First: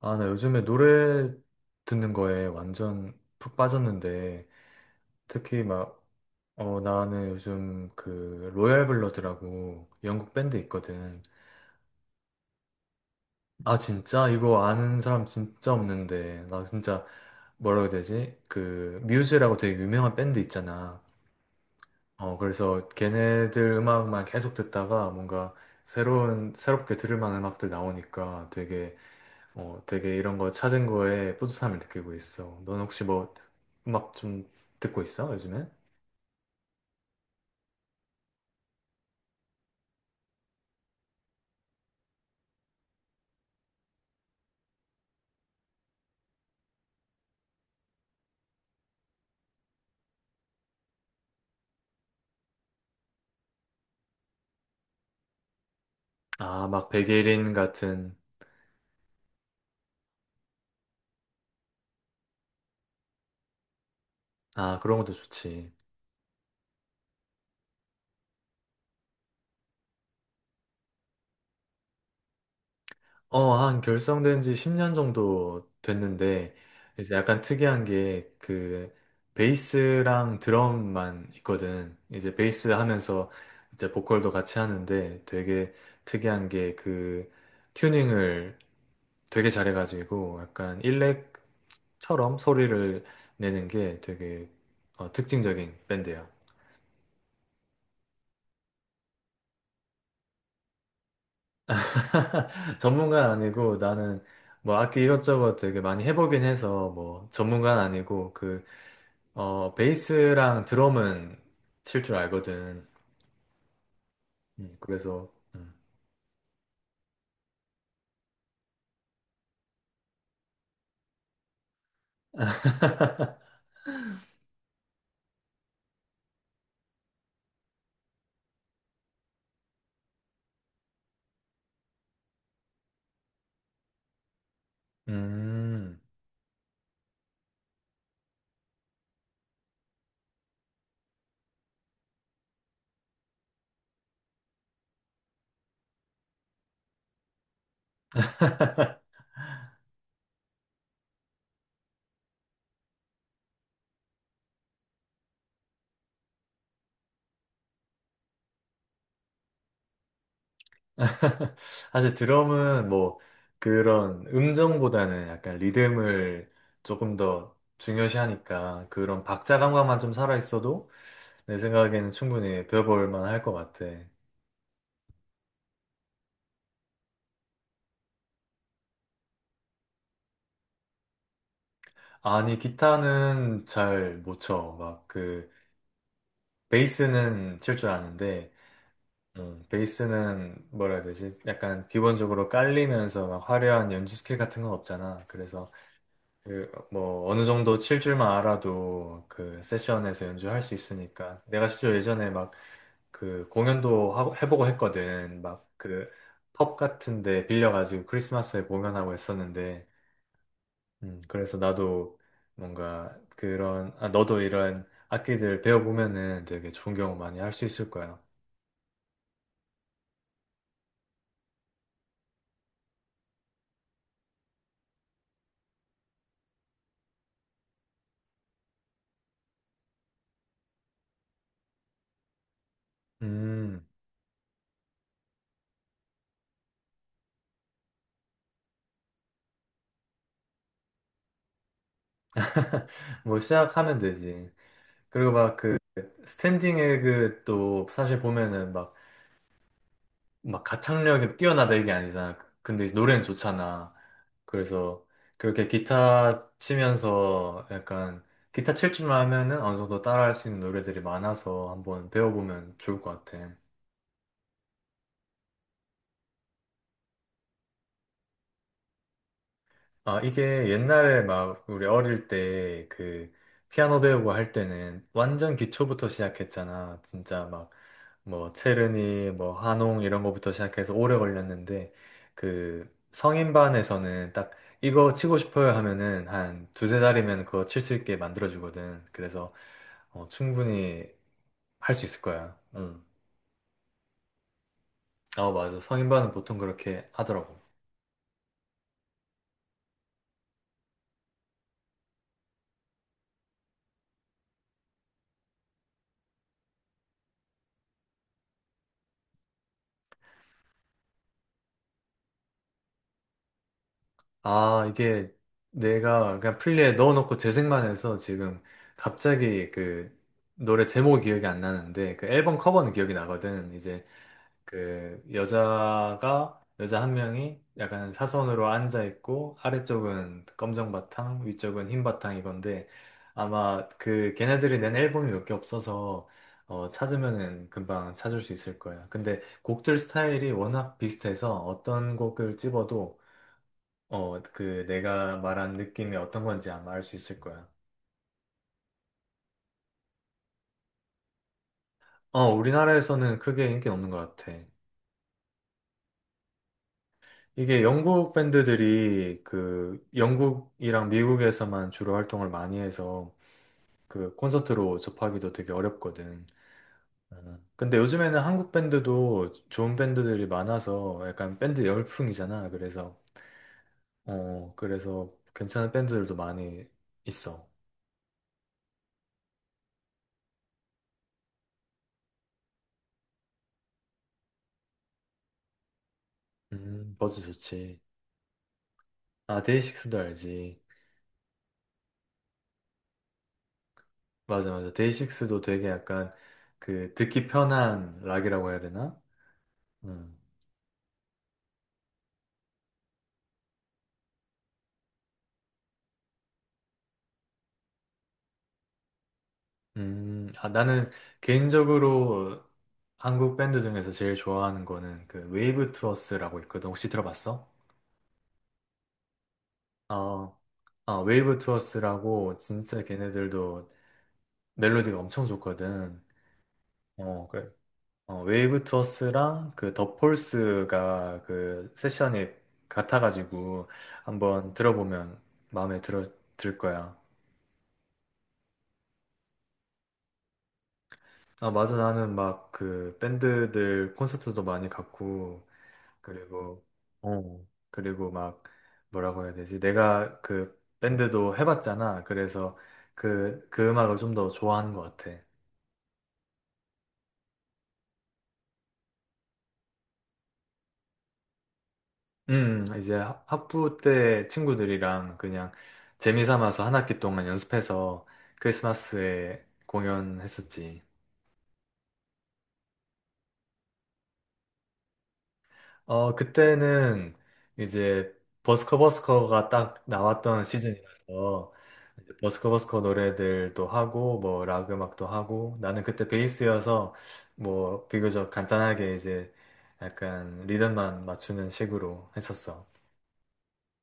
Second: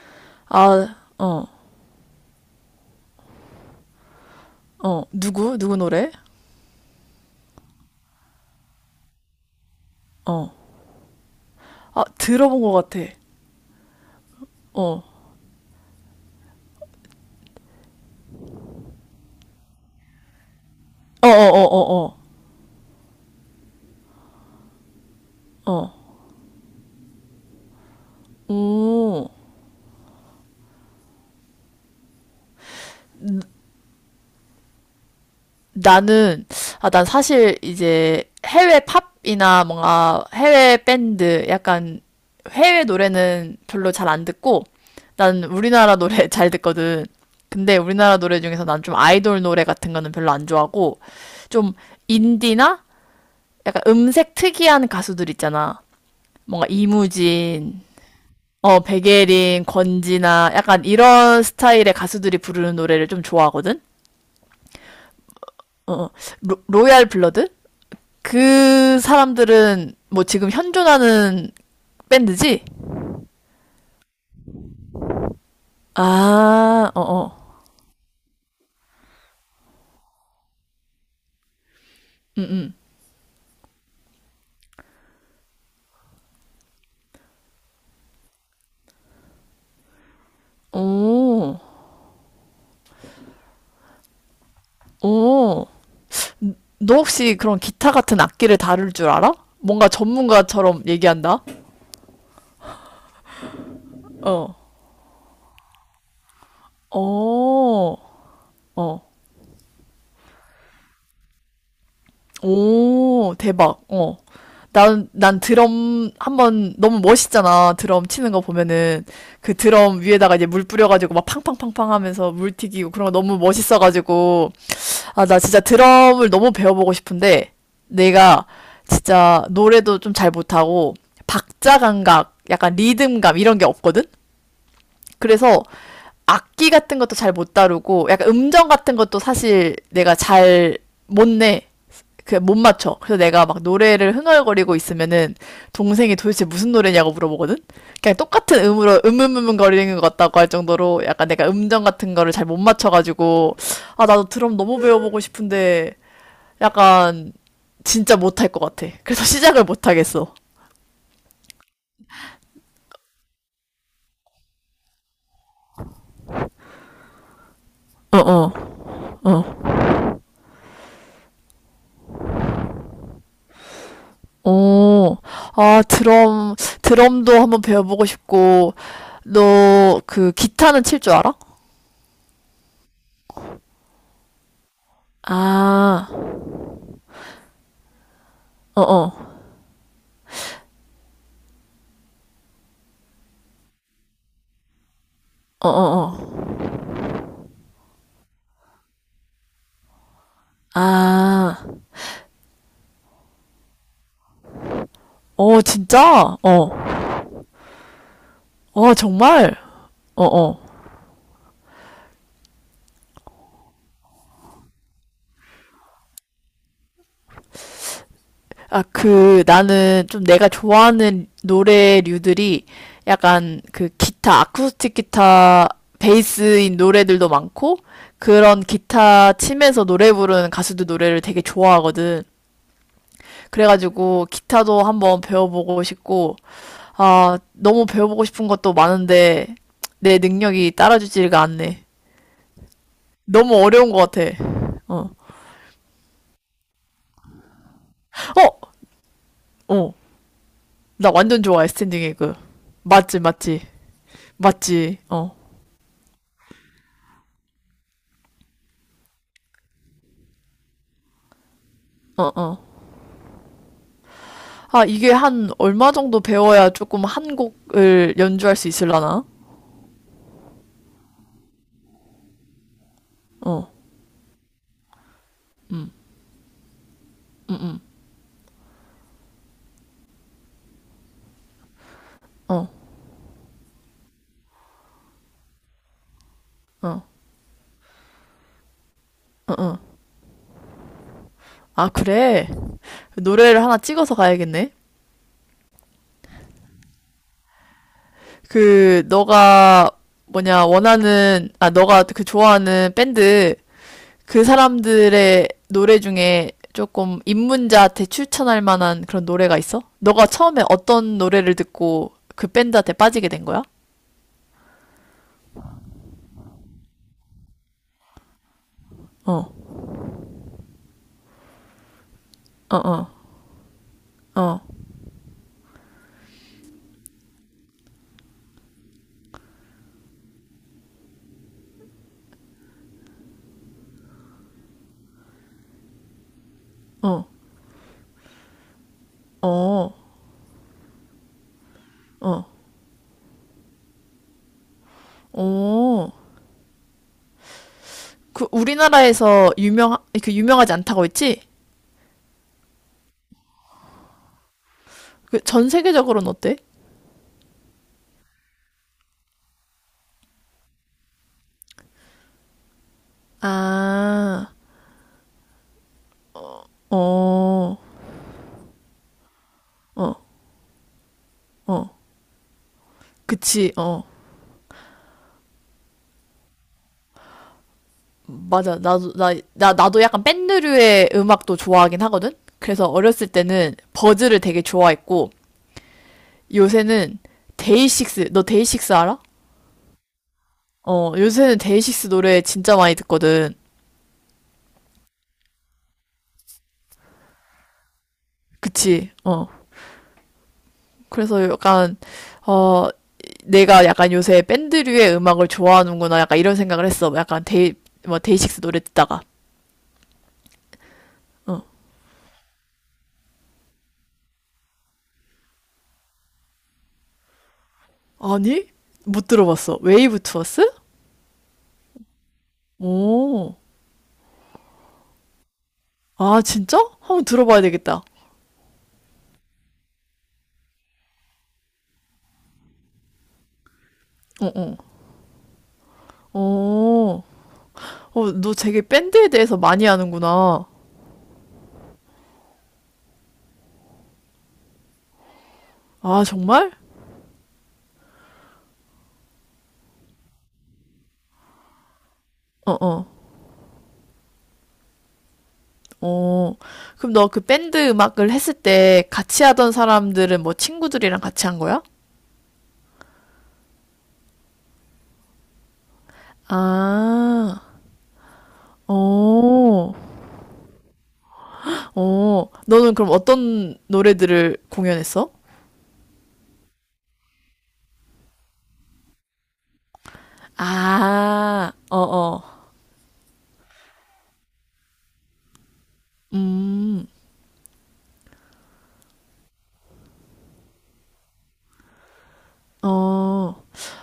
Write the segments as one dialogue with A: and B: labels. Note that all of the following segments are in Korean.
A: 아, 나 요즘에
B: 아,
A: 노래
B: 어,
A: 듣는 거에 완전 푹 빠졌는데,
B: 어. 누구?
A: 특히
B: 누구
A: 막,
B: 노래?
A: 나는 요즘 그, 로얄 블러드라고 영국
B: 어.
A: 밴드 있거든.
B: 아, 들어본 것 같아.
A: 아, 진짜? 이거 아는
B: 어.
A: 사람 진짜 없는데, 나 진짜, 뭐라고 해야 되지? 그, 뮤즈라고 되게 유명한 밴드 있잖아.
B: 어, 어, 어, 어,
A: 그래서 걔네들 음악만 계속 듣다가 뭔가
B: 어. 어.
A: 새로운, 새롭게 들을 만한 음악들 나오니까 되게
B: 오.
A: 어, 되게 이런 거 찾은 거에 뿌듯함을 느끼고 있어. 너는 혹시 뭐 음악 좀 듣고 있어, 요즘에?
B: 나는, 아, 난 사실 이제 해외 팝이나 뭔가 해외 밴드, 약간 해외 노래는 별로 잘 안 듣고, 난 우리나라 노래 잘 듣거든. 근데 우리나라 노래 중에서 난 좀 아이돌 노래 같은 거는 별로 안 좋아하고, 좀 인디나 약간 음색 특이한 가수들 있잖아.
A: 아,
B: 뭔가
A: 막 백예린
B: 이무진,
A: 같은,
B: 어, 백예린, 권지나 약간 이런 스타일의 가수들이 부르는 노래를 좀 좋아하거든?
A: 아, 그런 것도 좋지.
B: 어, 어. 로얄 블러드? 그 사람들은 뭐 지금 현존하는 밴드지?
A: 어, 한 결성된 지 10년 정도 됐는데,
B: 아, 어,
A: 이제 약간
B: 어.
A: 특이한 게 그 베이스랑 드럼만 있거든. 이제 베이스 하면서 이제 보컬도 같이 하는데 되게 특이한 게 그 튜닝을 되게 잘해가지고 약간 일렉
B: 오,
A: 처럼 소리를 내는 게 되게
B: 오.
A: 특징적인 밴드예요.
B: 너 혹시 그런 기타 같은 악기를 다룰 줄 알아? 뭔가 전문가처럼 얘기한다?
A: 전문가는 아니고 나는
B: 어,
A: 뭐 악기 이것저것 되게 많이 해보긴 해서 뭐 전문가는
B: 어,
A: 아니고 그
B: 어.
A: 베이스랑 드럼은 칠 줄 알거든.
B: 오, 대박. 어. 난,
A: 그래서
B: 난 드럼 한번 너무 멋있잖아. 드럼 치는 거 보면은 그 드럼 위에다가 이제 물 뿌려가지고 막 팡팡팡팡 하면서 물 튀기고 그런 거 너무 멋있어가지고. 아, 나 진짜 드럼을 너무 배워보고 싶은데 내가 진짜 노래도 좀 잘 못하고 박자 감각, 약간 리듬감 이런 게 없거든? 그래서
A: 음.
B: 악기 같은 것도 잘 못 다루고 약간 음정 같은 것도 사실 내가 잘 못 내. 그 못 맞춰. 그래서 내가 막 노래를 흥얼거리고 있으면은 동생이 도대체 무슨 노래냐고 물어보거든. 그냥 똑같은 음으로 거리는 것 같다고 할 정도로 약간 내가 음정 같은 거를 잘 못 맞춰가지고 아 나도 드럼 너무 배워보고 싶은데 약간 진짜 못할 것 같아. 그래서 시작을 못 하겠어.
A: 사실 드럼은 뭐 그런 음정보다는 약간 리듬을 조금 더
B: 어어.
A: 중요시하니까 그런 박자 감각만 좀 살아있어도 내 생각에는 충분히 배워볼 만할 것 같아.
B: 어, 아, 드럼, 드럼도 한번 배워보고 싶고, 너, 그, 기타는 칠 줄 알아?
A: 아니, 기타는 잘 못 쳐. 막 그,
B: 아,
A: 베이스는 칠 줄 아는데,
B: 어어,
A: 베이스는 뭐라 해야 되지? 약간 기본적으로 깔리면서 막 화려한 연주 스킬 같은 건 없잖아. 그래서
B: 어어어.
A: 그, 뭐, 어느 정도 칠 줄만 알아도 그 세션에서 연주할 수 있으니까.
B: 아,
A: 내가 실제로 예전에 막 그 공연도 하고, 해보고 했거든.
B: 어,
A: 막 그
B: 진짜? 어,
A: 펍 같은데 빌려가지고 크리스마스에
B: 어,
A: 공연하고
B: 정말?
A: 했었는데,
B: 어어.
A: 그래서 나도 뭔가 그런, 아, 너도 이런 악기들 배워보면은 되게 좋은 경험 많이 할 수 있을 거야.
B: 아, 그, 나는 좀 내가 좋아하는 노래류들이 약간 그 기타, 아쿠스틱 기타, 베이스인 노래들도 많고, 그런 기타 치면서 노래 부르는 가수들 노래를 되게 좋아하거든.
A: 음,
B: 그래가지고 기타도 한번 배워보고 싶고, 아, 너무 배워보고 싶은 것도 많은데 내 능력이 따라주지가 않네.
A: 뭐
B: 너무 어려운
A: 시작하면
B: 것 같아.
A: 되지.
B: 어,
A: 그리고 막 그 스탠딩 에그 또 사실 보면은 막
B: 어, 어,
A: 막
B: 나
A: 가창력이
B: 완전 좋아해
A: 뛰어나다 이게
B: 스탠딩 에그.
A: 아니잖아. 근데 이제
B: 맞지,
A: 노래는
B: 맞지,
A: 좋잖아.
B: 맞지.
A: 그래서
B: 어,
A: 그렇게 기타 치면서 약간 기타 칠 줄만 하면은 어느 정도 따라할 수 있는 노래들이 많아서 한번
B: 어, 어.
A: 배워보면 좋을 것 같아.
B: 아, 이게 한 얼마 정도 배워야 조금 한 곡을 연주할 수 있을라나?
A: 아, 이게 옛날에 막 우리 어릴 때 그
B: 어,
A: 피아노 배우고 할 때는 완전 기초부터 시작했잖아. 진짜 막 뭐 체르니, 뭐 한홍 이런 거부터 시작해서 오래 걸렸는데
B: 어,
A: 그 성인반에서는 딱 이거 치고 싶어요 하면은 한 두세
B: 어.
A: 달이면 그거 칠 수 있게 만들어주거든. 그래서 충분히
B: 아,
A: 할 수 있을
B: 그래.
A: 거야. 응.
B: 노래를 하나 찍어서 가야겠네.
A: 아, 맞아. 성인반은 보통 그렇게 하더라고.
B: 그 너가 뭐냐 원하는 아 너가 그 좋아하는 밴드 그 사람들의 노래 중에 조금 입문자한테 추천할 만한 그런 노래가 있어? 너가 처음에 어떤 노래를 듣고 그 밴드한테 빠지게 된 거야?
A: 아, 이게 내가 그냥 플리에 넣어놓고 재생만 해서 지금
B: 어,
A: 갑자기 그 노래 제목이 기억이 안 나는데 그 앨범
B: 어,
A: 커버는
B: 어,
A: 기억이 나거든. 이제
B: 어,
A: 그 여자 한 명이 약간 사선으로 앉아 있고 아래쪽은 검정 바탕, 위쪽은 흰 바탕 이건데 아마 그 걔네들이 낸 앨범이 몇 개 없어서
B: 어,
A: 찾으면은 금방 찾을 수 있을 거야. 근데
B: 어,
A: 곡들 스타일이 워낙 비슷해서 어떤
B: 어,
A: 곡을 집어도 그 내가 말한
B: 어.
A: 느낌이 어떤 건지 아마 알 수 있을 거야.
B: 그 우리나라에서 유명 그 유명하지 않다고 했지?
A: 어, 우리나라에서는 크게 인기는 없는 것 같아.
B: 그 전 세계적으로는 어때?
A: 이게 영국 밴드들이 그 영국이랑 미국에서만 주로 활동을 많이 해서 그
B: 아,
A: 콘서트로 접하기도 되게 어렵거든. 음.
B: 어,
A: 근데 요즘에는 한국 밴드도 좋은
B: 어,
A: 밴드들이 많아서 약간 밴드
B: 어.
A: 열풍이잖아. 그래서,
B: 그치, 어.
A: 어, 그래서 괜찮은 밴드들도 많이 있어.
B: 맞아. 나도 약간 밴드류의 음악도 좋아하긴 하거든? 그래서 어렸을 때는 버즈를 되게 좋아했고, 요새는
A: 버즈 좋지.
B: 데이식스, 너 데이식스 알아?
A: 아, 데이식스도 알지.
B: 어, 요새는 데이식스 노래 진짜 많이 듣거든.
A: 맞아, 맞아. 데이식스도 되게 약간 그 듣기 편한 락이라고 해야
B: 그치?
A: 되나?
B: 어.
A: 음.
B: 그래서 약간, 어, 내가 약간 요새 밴드류의 음악을 좋아하는구나. 약간 이런 생각을 했어. 약간 뭐, 데이식스 노래 듣다가.
A: 아, 나는 개인적으로 한국 밴드 중에서 제일 좋아하는 거는 그 웨이브 투어스라고 있거든. 혹시 들어봤어?
B: 아니? 못 들어봤어. 웨이브
A: 어,
B: 투어스?
A: 아, 웨이브 투어스라고 진짜
B: 오.
A: 걔네들도 멜로디가 엄청 좋거든.
B: 아, 진짜? 한번
A: 어,
B: 들어봐야
A: 그래.
B: 되겠다.
A: 어, 웨이브 투어스랑 그 더 폴스가 그 세션이 같아가지고
B: 어,
A: 한번
B: 어.
A: 들어보면 마음에 들 거야.
B: 어, 어, 너 되게 밴드에 대해서 많이 아는구나.
A: 아, 맞아. 나는 막 그 밴드들 콘서트도 많이 갔고,
B: 아, 정말?
A: 그리고, 그리고 막 뭐라고 해야 되지? 내가 그 밴드도 해봤잖아.
B: 어,
A: 그래서
B: 어,
A: 그 음악을 좀 더 좋아하는 것 같아.
B: 어. 그럼 너 그 밴드 음악을 했을 때 같이 하던 사람들은 뭐 친구들이랑 같이 한 거야?
A: 이제 학부 때 친구들이랑 그냥 재미 삼아서 한 학기 동안
B: 아,
A: 연습해서
B: 어,
A: 크리스마스에 공연했었지.
B: 어. 너는 그럼 어떤 노래들을 공연했어?
A: 어, 그때는 이제 버스커 버스커가 딱 나왔던 시즌이라서
B: 아, 어,
A: 이제
B: 어.
A: 버스커 버스커 노래들도 하고 뭐 락 음악도 하고 나는 그때
B: 음,
A: 베이스여서 뭐 비교적 간단하게 이제 약간 리듬만 맞추는 식으로 했었어.
B: 어.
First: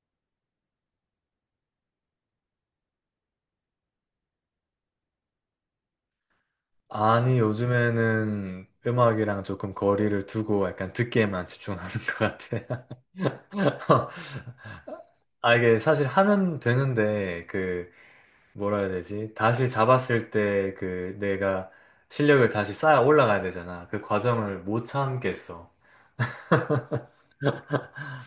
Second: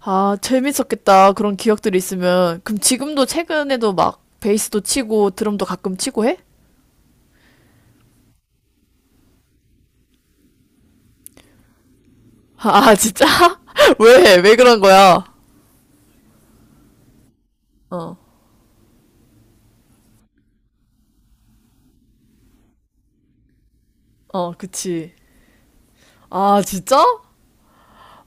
B: 아, 재밌었겠다. 그런 기억들이 있으면. 그럼 지금도 최근에도 막 베이스도 치고 드럼도 가끔 치고 해?
A: 아니, 요즘에는 음악이랑 조금 거리를 두고 약간 듣기에만 집중하는 것 같아.
B: 아, 아, 진짜? 왜? 왜 그런 거야?
A: 아, 이게 사실 하면 되는데, 그,
B: 어,
A: 뭐라 해야 되지? 다시 잡았을 때 그 내가 실력을 다시 쌓아 올라가야 되잖아. 그
B: 어,
A: 과정을 못
B: 그치.
A: 참겠어.
B: 아, 진짜?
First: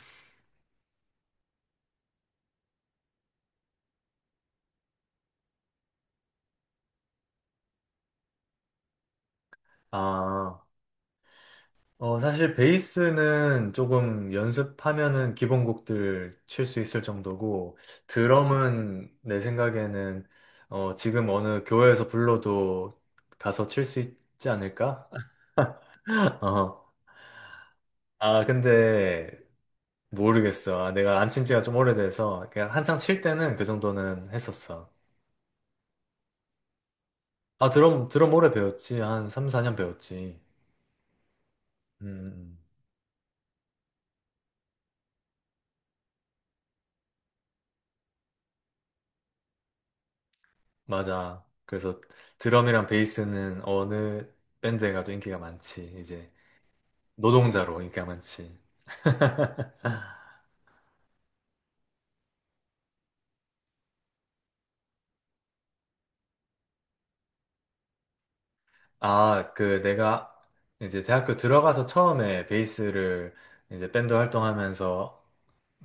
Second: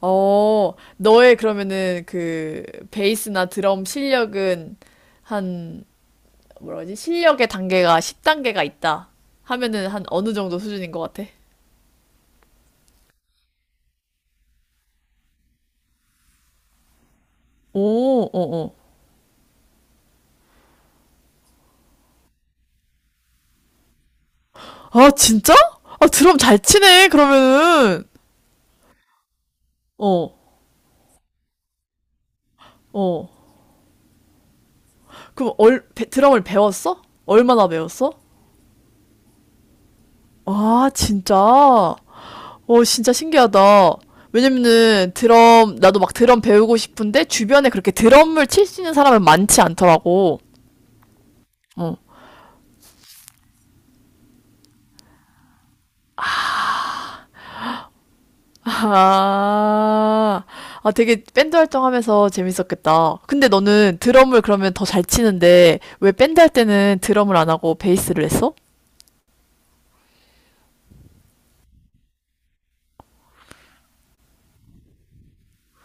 B: 어, 너의 그러면은 그 베이스나 드럼 실력은 한, 뭐라지? 실력의 단계가 10단계가 있다. 하면은 한 어느 정도
A: 아,
B: 수준인 것 같아?
A: 사실 베이스는 조금 연습하면은 기본곡들 칠 수 있을 정도고,
B: 오, 어, 어.
A: 드럼은 내 생각에는 지금 어느 교회에서 불러도 가서 칠 수 있지 않을까?
B: 아, 진짜? 아, 드럼 잘
A: 어.
B: 치네, 그러면은.
A: 아, 근데
B: 어,
A: 모르겠어. 아, 내가 안 친 지가 좀 오래돼서 그냥 한창 칠
B: 어.
A: 때는 그 정도는 했었어.
B: 그럼 얼, 드럼을 배웠어? 얼마나
A: 아, 드럼,
B: 배웠어?
A: 드럼 오래 배웠지. 한 3, 4년 배웠지.
B: 아, 진짜?
A: 음, 음, 음.
B: 오, 진짜 신기하다. 왜냐면은 드럼, 나도 막 드럼 배우고 싶은데 주변에 그렇게 드럼을 칠 수 있는 사람은 많지 않더라고.
A: 맞아.
B: 어.
A: 그래서 드럼이랑 베이스는 어느 밴드에 가도 인기가 많지. 이제 노동자로 인기가 많지.
B: 아, 아, 되게 밴드 활동하면서 재밌었겠다. 근데 너는 드럼을 그러면 더 잘 치는데 왜 밴드 할 때는 드럼을 안 하고 베이스를 했어?
A: 아, 그 내가 이제 대학교 들어가서 처음에 베이스를 이제 밴드 활동하면서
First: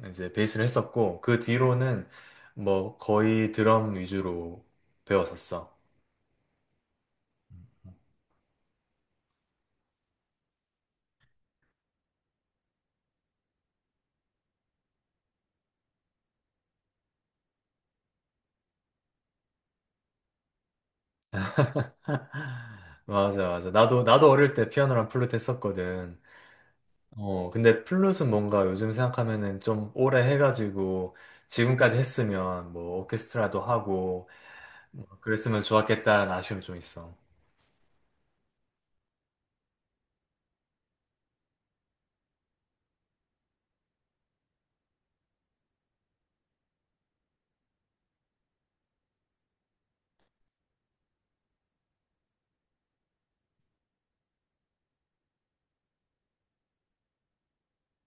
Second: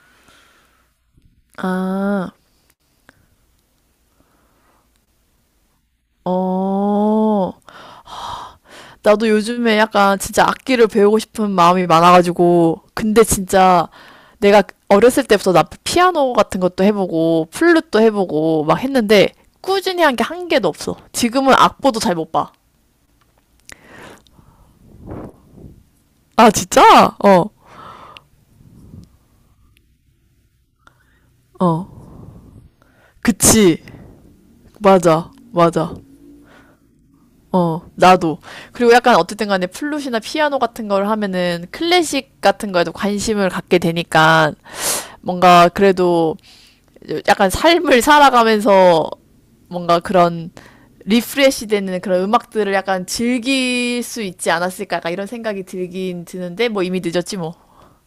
A: 이제 베이스를 했었고, 그 뒤로는
B: 아,
A: 뭐 거의 드럼 위주로 배웠었어.
B: 어. 나도 요즘에 약간 진짜 악기를 배우고 싶은 마음이 많아가지고, 근데 진짜 내가 어렸을 때부터 나 피아노 같은 것도 해보고, 플룻도 해보고 막 했는데, 꾸준히 한 게 한 개도 없어. 지금은 악보도 잘 못 봐.
A: 맞아, 맞아. 나도 어릴 때 피아노랑 플루트 했었거든.
B: 아, 진짜?
A: 어,
B: 어,
A: 근데 플룻은 뭔가 요즘 생각하면은 좀 오래 해가지고
B: 어.
A: 지금까지 했으면 뭐 오케스트라도
B: 그치.
A: 하고 뭐
B: 맞아,
A: 그랬으면
B: 맞아.
A: 좋았겠다는 아쉬움 좀 있어.
B: 어, 나도. 그리고 약간 어쨌든 간에 플룻이나 피아노 같은 걸 하면은 클래식 같은 거에도 관심을 갖게 되니까 뭔가 그래도 약간 삶을 살아가면서 뭔가 그런 리프레시 되는 그런 음악들을 약간 즐길 수 있지 않았을까 약간 이런 생각이 들긴 드는데 뭐 이미 늦었지 뭐.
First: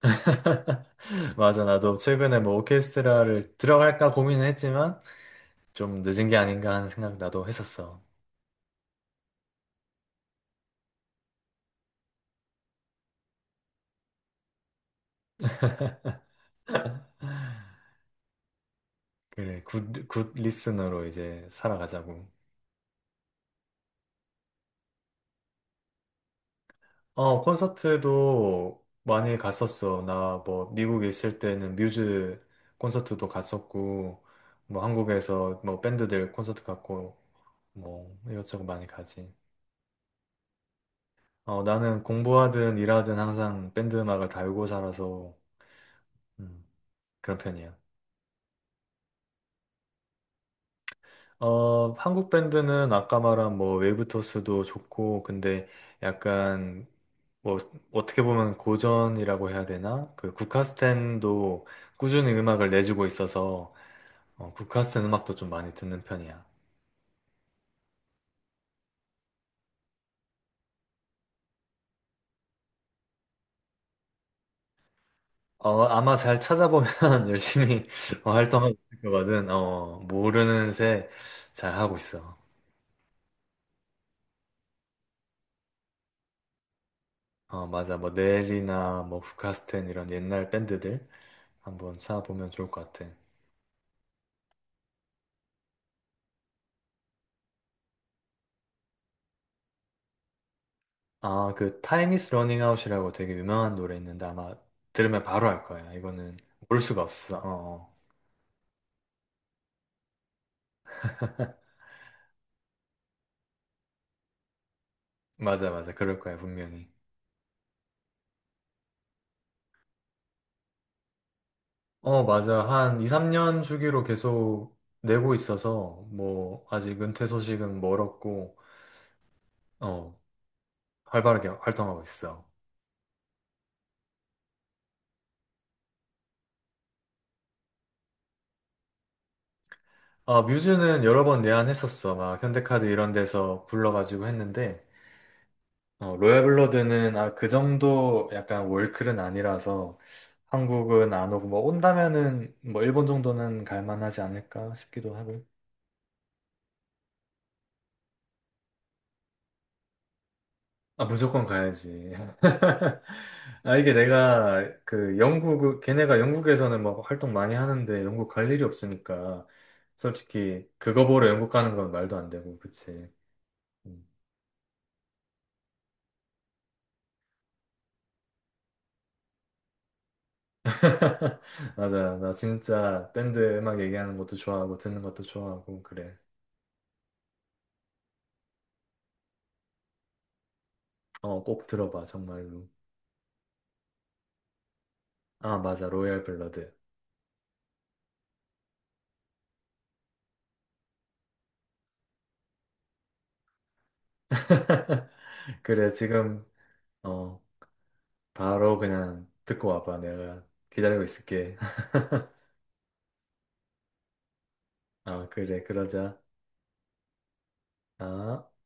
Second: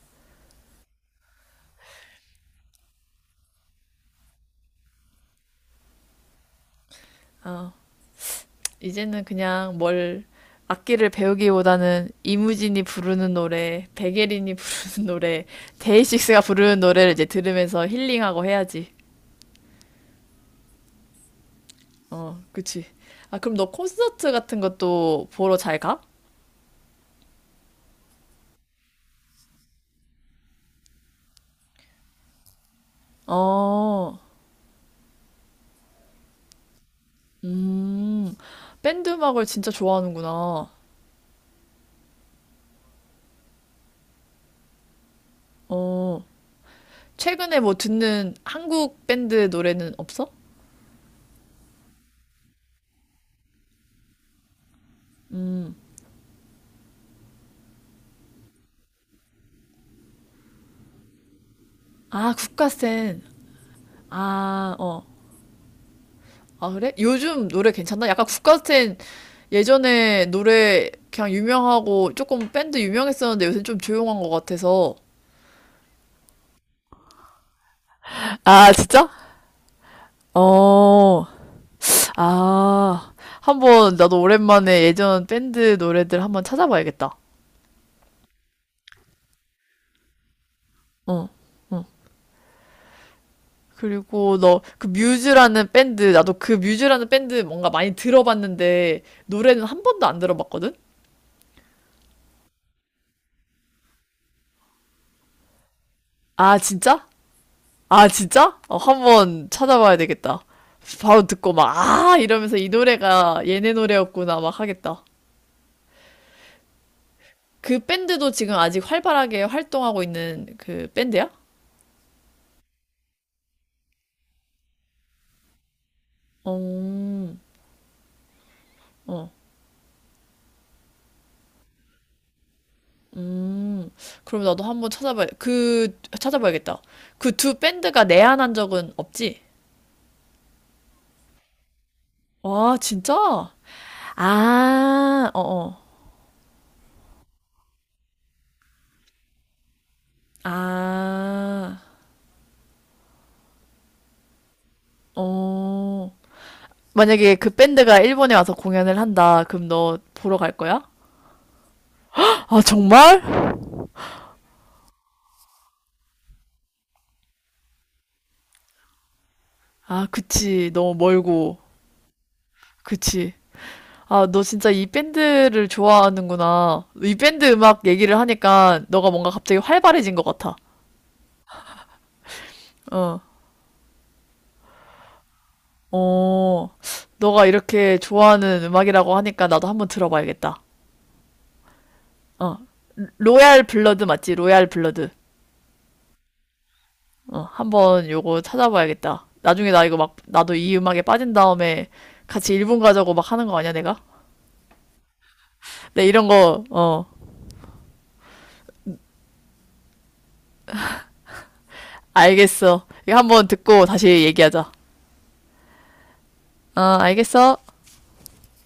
A: 맞아, 나도 최근에 뭐 오케스트라를 들어갈까 고민은 했지만 좀 늦은 게 아닌가 하는 생각 나도
B: 어,
A: 했었어.
B: 이제는 그냥 뭘 악기를 배우기보다는 이무진이 부르는 노래, 백예린이 부르는 노래, 데이식스가 부르는 노래를 이제 들으면서 힐링하고 해야지.
A: 그래, 굿 리스너로 이제 살아가자고.
B: 어, 그치. 아, 그럼 너 콘서트 같은 것도 보러 잘 가?
A: 어, 콘서트도 많이 갔었어. 나 뭐 미국에 있을 때는 뮤즈 콘서트도
B: 어,
A: 갔었고, 뭐 한국에서 뭐 밴드들 콘서트 갔고, 뭐
B: 음,
A: 이것저것 많이
B: 밴드
A: 가지.
B: 음악을 진짜 좋아하는구나.
A: 어, 나는 공부하든 일하든 항상 밴드 음악을 달고 살아서
B: 어,
A: 음, 그런
B: 최근에 뭐
A: 편이야.
B: 듣는 한국 밴드 노래는 없어?
A: 어, 한국 밴드는 아까 말한 뭐 웨이브토스도 좋고, 근데 약간 뭐 어떻게 보면 고전이라고 해야 되나? 그 국카스텐도 꾸준히
B: 아,
A: 음악을 내주고
B: 국가센.
A: 있어서
B: 아, 어.
A: 국카스텐 음악도 좀 많이 듣는 편이야.
B: 아, 그래? 요즘 노래 괜찮나? 약간 국가센 예전에 노래 그냥 유명하고 조금 밴드 유명했었는데 요새 좀 조용한 것 같아서.
A: 어, 아마 잘 찾아보면 열심히
B: 아,
A: 활동하고 있을
B: 진짜?
A: 거거든. 어, 모르는 새
B: 어,
A: 잘 하고 있어.
B: 아, 한번 나도 오랜만에 예전 밴드 노래들 한번 찾아봐야겠다.
A: 어, 맞아. 뭐 넬이나 뭐 국카스텐 이런 옛날 밴드들
B: 어, 어.
A: 한번 찾아보면 좋을 것 같아.
B: 그리고 너 그 뮤즈라는 밴드 나도 그 뮤즈라는 밴드 뭔가 많이 들어봤는데 노래는 한 번도 안 들어봤거든?
A: 아, 그 Time is running out이라고 되게 유명한 노래 있는데 아마 들으면 바로 알 거야. 이거는
B: 아
A: 모를 수가
B: 진짜?
A: 없어. 어, 어.
B: 아 진짜? 어, 한번 찾아봐야 되겠다. 바로 듣고 막 아 이러면서 이 노래가 얘네 노래였구나 막 하겠다.
A: 맞아, 맞아. 그럴 거야, 분명히.
B: 그 밴드도 지금 아직 활발하게 활동하고 있는 그 밴드야?
A: 어, 맞아. 한 2, 3년 주기로 계속 내고 있어서 뭐 아직 은퇴
B: 어,
A: 소식은 멀었고
B: 어,
A: 어, 활발하게 활동하고 있어.
B: 음. 그럼 나도 한 번 찾아봐야 그 찾아봐야겠다. 그 두 밴드가 내한한 적은 없지?
A: 아, 뮤즈는 여러 번 내한했었어. 막
B: 와
A: 현대카드 이런
B: 진짜?
A: 데서 불러가지고 했는데
B: 아, 어어.
A: 로얄블러드는 아, 그 정도 약간 월클은 아니라서 한국은 안 오고 뭐
B: 아,
A: 온다면은 뭐 일본 정도는 갈만하지 않을까 싶기도 하고.
B: 어. 만약에 그 밴드가 일본에 와서 공연을 한다. 그럼 너 보러 갈 거야?
A: 아, 무조건 가야지.
B: 아, 정말?
A: 아, 이게 내가 걔네가 영국에서는 막 활동 많이 하는데 영국 갈 일이 없으니까
B: 아,
A: 솔직히
B: 그치. 너무
A: 그거 보러 영국
B: 멀고.
A: 가는 건 말도 안 되고, 그치.
B: 그치.
A: 음.
B: 아, 너 진짜 이 밴드를 좋아하는구나. 이 밴드 음악 얘기를 하니까 너가 뭔가 갑자기 활발해진 것 같아.
A: 맞아. 나 진짜
B: 어.
A: 밴드 음악 얘기하는 것도 좋아하고 듣는 것도 좋아하고, 그래.
B: 어. 너가 이렇게 좋아하는 음악이라고 하니까 나도 한번 들어봐야겠다.
A: 어, 꼭 들어봐,
B: 어.
A: 정말로.
B: 로얄 블러드 맞지? 로얄 블러드.
A: 아, 맞아. 로얄 블러드.
B: 어, 한번 요거 찾아봐야겠다. 나중에 나 이거 막, 나도 이 음악에 빠진 다음에 같이 일본 가자고 막 하는 거 아니야, 내가?
A: 그래,
B: 내 이런
A: 지금,
B: 거, 어,
A: 어, 바로 그냥 듣고 와봐. 내가 기다리고 있을게.
B: 알겠어. 이거 한번 듣고 다시 얘기하자.
A: 아, 그래, 그러자.
B: 어, 알겠어.
A: 아.